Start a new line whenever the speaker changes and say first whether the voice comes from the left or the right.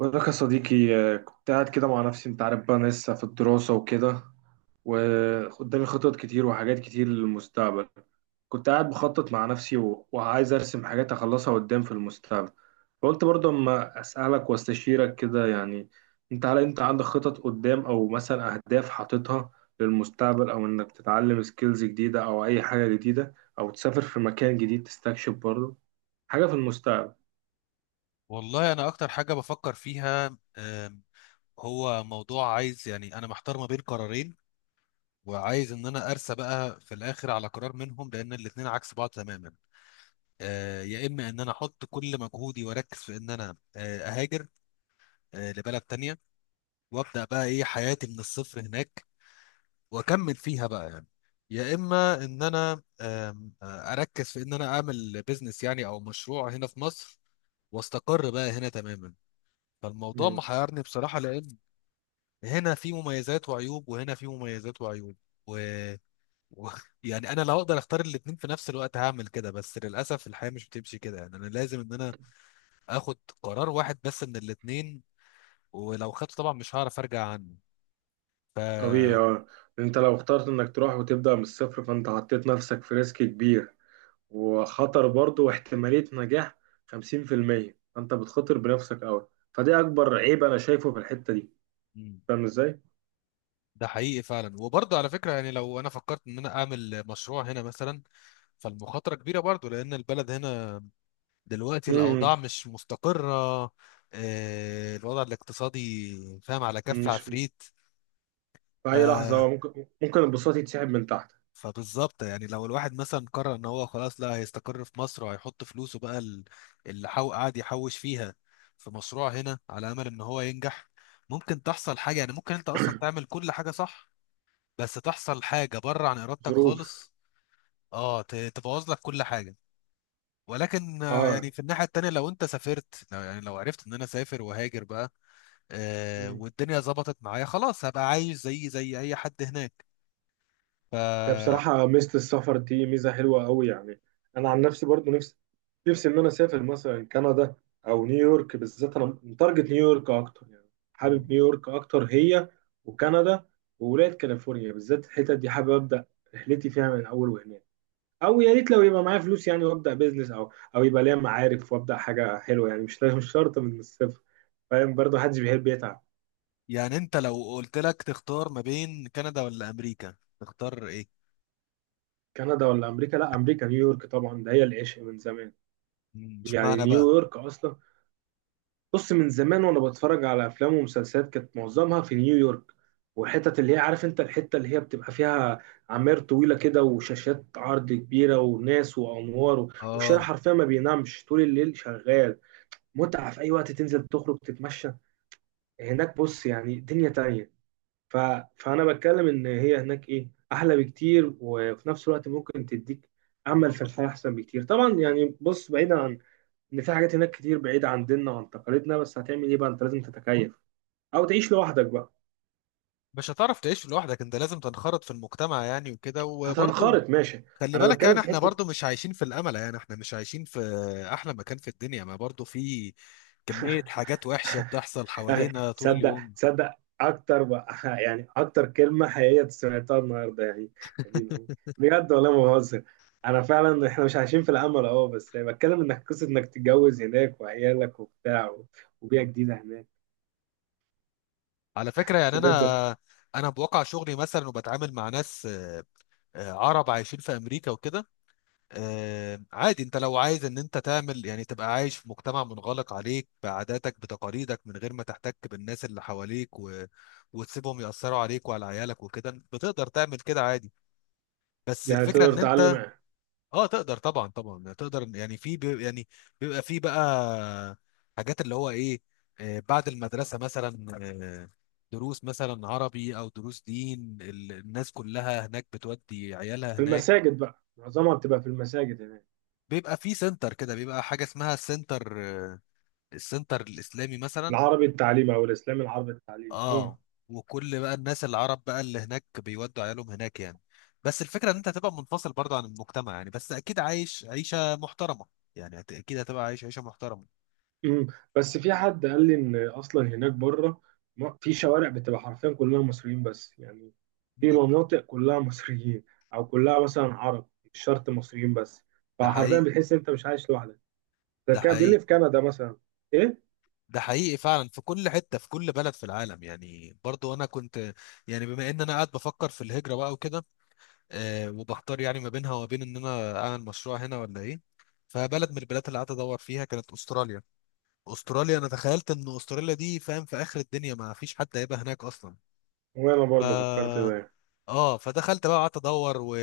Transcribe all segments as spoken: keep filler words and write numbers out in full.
right: بقول لك يا صديقي، آه، كنت قاعد كده مع نفسي. انت عارف بقى انا لسه في الدراسة وكده، وقدامي خطط كتير وحاجات كتير للمستقبل. كنت قاعد بخطط مع نفسي، و- وعايز ارسم حاجات اخلصها قدام في المستقبل. فقلت برضه اما اسألك واستشيرك كده يعني. انت هل انت عندك خطط قدام، او مثلا اهداف حاططها للمستقبل، او انك تتعلم سكيلز جديدة او اي حاجة جديدة، او تسافر في مكان جديد تستكشف برضه حاجة في المستقبل؟
left: والله انا اكتر حاجه بفكر فيها آم، هو موضوع، عايز يعني انا محتار ما بين قرارين، وعايز ان انا ارسى بقى في الاخر على قرار منهم، لان الاتنين عكس بعض تماما. آه، يا اما ان انا احط كل مجهودي واركز في ان انا آه، اهاجر آه، لبلد تانية، وابدا بقى ايه حياتي من الصفر هناك، واكمل فيها بقى يعني. يا اما ان انا آم، آه، اركز في ان انا اعمل بيزنس يعني، او مشروع هنا في مصر، واستقر بقى هنا تماما. فالموضوع محيرني بصراحة، لأن هنا في مميزات وعيوب، وهنا في مميزات وعيوب، و... و... يعني انا لو اقدر اختار الاتنين في نفس الوقت هعمل كده، بس للاسف الحياه مش بتمشي كده، يعني انا لازم ان انا اخد قرار واحد بس من الاتنين. ولو خدته طبعا مش هعرف ارجع عنه. ف
right: طبيعي اه. انت لو اخترت انك تروح وتبدأ من الصفر، فانت حطيت نفسك في ريسك كبير وخطر، برضه واحتمالية نجاح خمسين في المية، فانت بتخاطر بنفسك قوي، فده اكبر عيب انا شايفه في الحتة دي.
left: مم.
right: فاهم ازاي؟
left: ده حقيقي فعلا، وبرضه على فكره يعني لو انا فكرت ان انا اعمل مشروع هنا مثلا، فالمخاطره كبيره برضه، لان البلد هنا دلوقتي
right: مم،
left: الاوضاع مش مستقره. آه، الوضع الاقتصادي فاهم على كف
right: مش في
left: عفريت. ف
right: اي لحظة ممكن ممكن البساط يتسحب من تحت.
left: فبالظبط، يعني لو الواحد مثلا قرر ان هو خلاص، لا، هيستقر في مصر وهيحط فلوسه بقى ال- اللي حو... قاعد يحوش فيها في مشروع هنا على امل ان هو ينجح، ممكن تحصل حاجه. يعني ممكن انت اصلا تعمل كل حاجه صح، بس تحصل حاجه بره عن ارادتك
right: ظروف.
left: خالص. اه، ت- تبوظ لك كل حاجه. ولكن آه،
right: اه،
left: يعني في الناحيه التانيه، لو انت سافرت، لو يعني لو عرفت ان انا سافر وهاجر بقى، آه، والدنيا ظبطت معايا خلاص، هبقى عايش زي زي اي حد هناك.
right: هي
left: ف
right: بصراحة ميزة السفر دي ميزة حلوة أوي يعني. أنا عن نفسي برضو نفسي نفسي إن أنا أسافر مثلا كندا أو نيويورك. بالذات أنا متارجت نيويورك أكتر يعني. حابب نيويورك أكتر، هي وكندا وولاية كاليفورنيا. بالذات الحتت دي حابب أبدأ رحلتي فيها من أول وهناك. أو يا ريت لو يبقى معايا فلوس يعني، وأبدأ بيزنس، أو أو يبقى ليا معارف وأبدأ حاجة حلوة يعني. مش مش شرط من الصفر. فاهم؟ برضو محدش بيحب يتعب.
left: يعني انت لو قلت لك تختار ما بين كندا ولا امريكا، تختار ايه؟
right: كندا ولا أمريكا؟ لا، أمريكا، نيويورك طبعا، ده هي العشق من زمان.
left: مم،
right: يعني
left: اشمعنى بقى؟
right: نيويورك أصلا، بص، من زمان وانا بتفرج على افلام ومسلسلات كانت معظمها في نيويورك. والحتت اللي هي عارف انت الحته اللي هي بتبقى فيها عماير طويله كده وشاشات عرض كبيره وناس وانوار، والشارع
left: اه
right: حرفيا ما بينامش طول الليل، شغال. متعه، في اي وقت تنزل تخرج تتمشى هناك. بص يعني، دنيا تانية. ف... فانا بتكلم ان هي هناك ايه احلى بكتير، وفي نفس الوقت ممكن تديك امل في الحياه احسن بكتير طبعا يعني. بص، بعيدا عن ان في حاجات هناك كتير بعيدة عن ديننا وعن تقاليدنا، بس هتعمل ايه بقى؟ انت لازم تتكيف او تعيش لوحدك بقى.
left: مش هتعرف تعيش لوحدك، انت لازم تنخرط في المجتمع يعني وكده، وبرضه
right: هتنخرط، ماشي.
left: خلي
right: انا
left: بالك،
right: بتكلم
left: يعني
right: في
left: احنا
right: حتة.
left: برضه مش عايشين في الامل، يعني احنا مش عايشين في احلى مكان في الدنيا، ما برضه في كمية حاجات وحشة بتحصل
right: يا أخي،
left: حوالينا طول
right: تصدق
left: اليوم.
right: تصدق اكتر بقى. يعني اكتر كلمة حقيقية سمعتها النهاردة يعني. يا دين امي، بجد والله ما بهزر. انا فعلا احنا مش عايشين في الامل، اه، بس بتكلم انك قصة انك تتجوز هناك وعيالك وبتاع، و- وبيئة
left: مم.
right: جديدة هناك.
left: على فكرة
right: بس
left: يعني
right: بجد.
left: انا انا بواقع شغلي مثلا، وبتعامل مع ناس آه، آه، عرب عايشين في امريكا وكده. آه، عادي، انت لو عايز ان انت تعمل، يعني تبقى عايش في مجتمع منغلق عليك بعاداتك بتقاليدك، من غير ما تحتك بالناس اللي حواليك و... وتسيبهم يأثروا عليك وعلى عيالك وكده، بتقدر تعمل كده عادي. بس
right: يعني
left: الفكرة
right: تقدر
left: ان
right: تتعلم.
left: انت اه تقدر، طبعا طبعا تقدر، يعني في بي... يعني بيبقى في بقى حاجات اللي هو ايه، آه، بعد المدرسة مثلا، آه، دروس مثلا عربي او دروس دين، ال- الناس كلها هناك بتودي عيالها
right: في
left: هناك.
right: المساجد بقى، معظمها بتبقى في المساجد هناك.
left: بيبقى في سنتر كده، بيبقى حاجة اسمها السنتر، آه، السنتر الإسلامي مثلا.
right: العربي التعليمي او الاسلامي، العربي التعليمي اه.
left: اه، وكل بقى الناس العرب بقى اللي هناك بيودوا عيالهم هناك يعني. بس الفكرة ان انت هتبقى منفصل برضه عن المجتمع، يعني بس اكيد عايش عيشة محترمة، يعني هت- اكيد هتبقى عايش عيشة محترمة.
right: مم. بس في حد قال لي ان اصلا هناك بره، ما- في شوارع بتبقى حرفيا كلها مصريين بس يعني. في
left: مم.
right: مناطق كلها مصريين، او كلها مثلا عرب، مش شرط مصريين بس.
left: ده
right: فحرفيا
left: حقيقي.
right: بتحس انت مش عايش لوحدك. ده
left: ده
right: كان بيقول لي
left: حقيقي.
right: في كندا مثلا. ايه،
left: ده حقيقي فعلا، في كل حتة في كل بلد في العالم يعني. برضو انا كنت يعني بما ان انا قاعد بفكر في الهجرة بقى وكده، آه، وبحتار يعني ما بينها وما بين ان انا اعمل مشروع هنا ولا ايه. فبلد من البلاد اللي قعدت ادور فيها كانت استراليا. استراليا، انا تخيلت ان استراليا دي فاهم في اخر الدنيا، ما فيش حد هيبقى هناك اصلا.
right: وانا برضه فكرت
left: ف
right: ده.
left: اه، فدخلت بقى قعدت ادور و...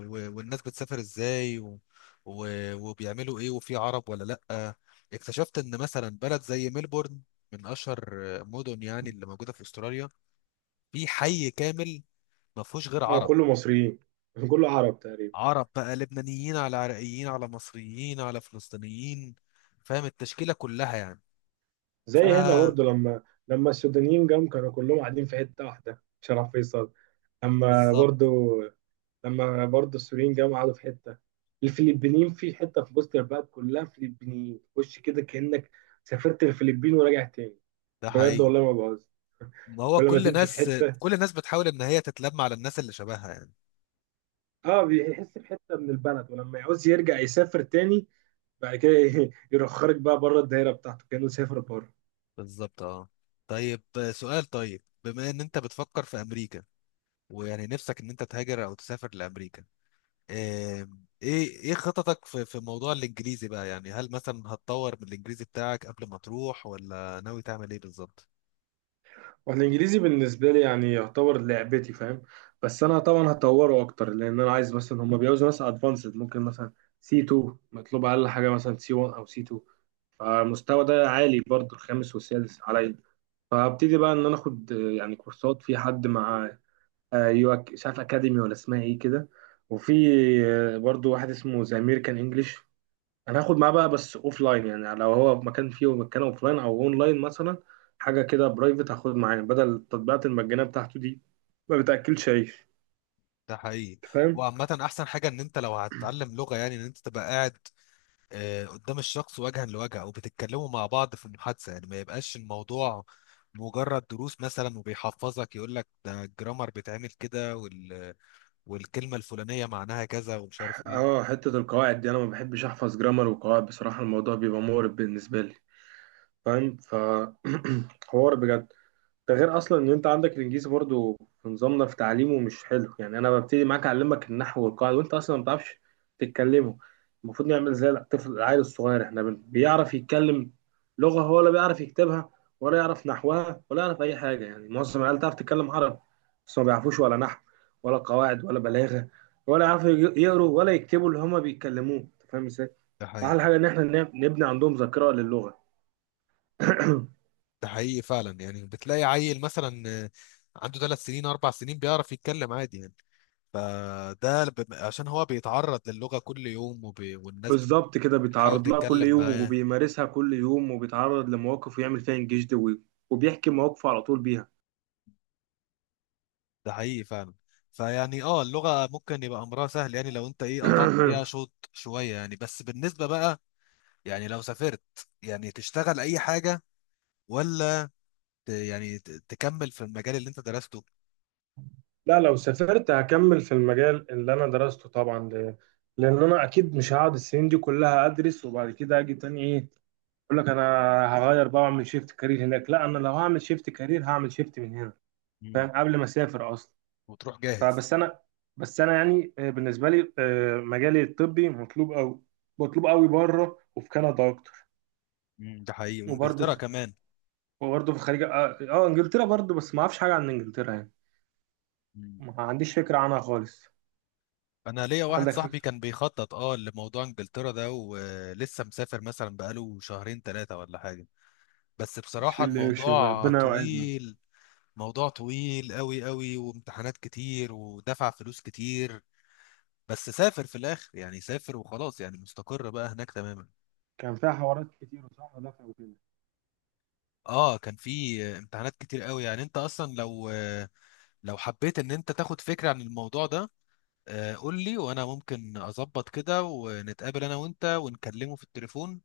left: و... والناس بتسافر ازاي و... و... وبيعملوا ايه، وفي عرب ولا لا. اكتشفت ان مثلا بلد زي ملبورن، من اشهر مدن يعني اللي موجوده في استراليا، في حي كامل ما فيهوش غير
right: اه،
left: عرب.
right: كله مصريين، كله عرب تقريبا.
left: عرب بقى، لبنانيين على عراقيين على مصريين على فلسطينيين، فاهم التشكيلة كلها يعني. ف
right: زي هنا برضه، لما لما السودانيين جم كانوا كلهم قاعدين في حته واحده، شرف فيصل. لما
left: بالظبط.
right: برضه لما برضه السوريين جم قعدوا في حته. الفلبينيين في حته في وسط البلد، كلها فلبينيين، خش كده كانك سافرت الفلبين وراجع تاني.
left: ده
right: بجد
left: حقيقي.
right: والله ما بهزر.
left: ما هو
right: ولما
left: كل
right: تمشي في
left: ناس،
right: حته،
left: كل الناس بتحاول ان هي تتلم على الناس اللي شبهها يعني.
right: اه، بيحس بحته من البلد، ولما يعوز يرجع يسافر تاني بعد كده يرخرك بقى بره الدايره بتاعته كانه سافر بره.
left: بالظبط اه. طيب آه، سؤال، طيب بما ان انت بتفكر في امريكا، ويعني نفسك ان انت تهاجر او تسافر لامريكا، آم، ايه ايه خططك في في موضوع الانجليزي بقى، يعني هل مثلا هتطور من الانجليزي بتاعك قبل ما تروح، ولا ناوي تعمل ايه بالظبط؟
right: والانجليزي بالنسبه لي يعني يعتبر لعبتي، فاهم؟ بس انا طبعا هطوره اكتر، لان انا عايز مثلا، هم بيعوزوا ناس ادفانسد، ممكن مثلا سي تو مطلوب، اقل حاجه مثلا سي واحد او سي تو. فالمستوى ده عالي برضه، الخامس والسادس عليا. فابتدي بقى ان انا اخد آه، يعني كورسات في حد، مع آه، يو أك- مش عارف اكاديمي ولا اسمها ايه كده. وفي آه، برضه واحد اسمه ذا امريكان انجلش، انا هاخد معاه بقى، بس اوف لاين. يعني لو هو مكان فيه مكان اوف لاين او اون لاين مثلا، حاجه كده برايفت، هاخد معاه بدل التطبيقات المجانيه بتاعته دي ما بتاكلش عيش.
left: ده حقيقي.
right: أنت فاهم؟
left: وعامة أحسن حاجة إن أنت لو هتتعلم لغة، يعني إن أنت تبقى قاعد آه، قدام الشخص وجها لوجه، أو بتتكلموا مع بعض في المحادثة، يعني ما يبقاش الموضوع مجرد دروس مثلا وبيحفظك يقول لك ده الجرامر بيتعمل كده، وال... والكلمة الفلانية معناها كذا ومش عارف إيه.
right: اه، حته القواعد دي انا ما بحبش احفظ جرامر وقواعد، بصراحه الموضوع بيبقى مقرف بالنسبه لي، فاهم؟ فحوار، بجد. ده غير اصلا ان انت عندك الانجليزي برضو في نظامنا في تعليمه مش حلو، يعني انا ببتدي معاك اعلمك النحو والقواعد وانت اصلا ما بتعرفش تتكلمه. المفروض نعمل زي الطفل العيل الصغير، احنا بن- بيعرف يتكلم لغة هو ولا بيعرف يكتبها؟ ولا يعرف نحوها ولا يعرف اي حاجة. يعني معظم العيال تعرف تتكلم عربي بس ما بيعرفوش ولا نحو ولا قواعد ولا بلاغة، ولا يعرفوا يج- يقروا ولا يكتبوا اللي هما بيتكلموه. انت فاهم ازاي؟
left: ده حقيقي.
right: احلى حاجة ان احنا نب- نبني عندهم ذاكرة للغة.
left: ده حقيقي فعلا، يعني بتلاقي عيل مثلا آه، عنده ثلاث سنين أربع سنين بيعرف يتكلم عادي يعني. فده ب- عشان هو بيتعرض للغة كل يوم وب... والناس
right: بالظبط كده،
left: بتحاول
right: بيتعرض لها كل
left: تتكلم
right: يوم
left: معاه.
right: وبيمارسها كل يوم وبيتعرض لمواقف ويعمل فيها انجاز دوي، وبيحكي مواقفه على طول بيها.
left: ده حقيقي فعلا. فيعني اه اللغة ممكن يبقى أمرها سهل، يعني لو أنت إيه قطعت فيها شوط شوية يعني، بس بالنسبة بقى يعني لو سافرت، يعني تشتغل أي حاجة، ولا ت- يعني ت- تكمل في المجال اللي أنت درسته؟
right: لا، لو سافرت هكمل في المجال اللي انا درسته طبعا. ل... لان انا اكيد مش هقعد السنين دي كلها ادرس وبعد كده اجي تاني، ايه، اقول لك انا هغير بقى واعمل شيفت كارير هناك. لا، انا لو هعمل شيفت كارير هعمل شيفت من هنا،
left: امم
right: فاهم؟ قبل ما اسافر اصلا.
left: وتروح جاهز.
right: فبس انا بس انا يعني، آه، بالنسبه لي آه، مجالي الطبي مطلوب قوي، مطلوب قوي بره، وفي كندا اكتر.
left: امم ده حقيقي،
right: وبرضه
left: وإنجلترا
right: في
left: كمان.
right: وبرضه في الخليج، اه، آه، انجلترا برضه، بس ما اعرفش حاجه عن انجلترا يعني،
left: امم
right: ما عنديش فكره عنها خالص.
left: أنا ليا واحد
right: عندك
left: صاحبي
right: فكره.
left: كان بيخطط اه لموضوع إنجلترا ده، ولسه مسافر مثلا بقاله شهرين ثلاثة ولا حاجة. بس
right: بسم
left: بصراحة
right: الله ما شاء الله،
left: الموضوع
right: ربنا يوعدنا.
left: طويل، موضوع طويل قوي قوي وامتحانات كتير ودفع فلوس كتير، بس سافر في الاخر يعني، سافر وخلاص يعني مستقر بقى هناك تماما.
right: كان فيها حوارات كتير وصح ودفع وكده.
left: اه، كان في امتحانات كتير قوي، يعني انت اصلا لو لو حبيت ان انت تاخد فكرة عن الموضوع ده، آه، قول لي، وانا ممكن اظبط كده، ونتقابل انا وانت ونكلمه في التليفون،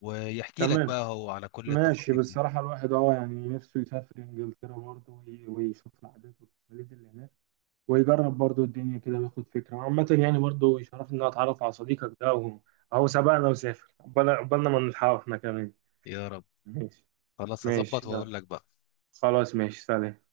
left: ويحكي لك
right: تمام،
left: بقى هو على كل
right: ماشي.
left: التفاصيل دي.
right: بصراحة الواحد اه يعني نفسه يسافر انجلترا برضه، وي- ويشوف العادات والتقاليد اللي هناك، ويجرب برضه الدنيا كده وياخد فكرة عامة يعني. برضه يشرفني ان أنا اتعرف على صديقك ده، وهو اهو سبقنا وسافر قبلنا، قبلنا ما نلحقه احنا كمان.
left: يا رب.
right: ماشي.
left: خلاص هظبط
right: ماشي، يلا،
left: واقول لك بقى.
right: خلاص، ماشي، سلام.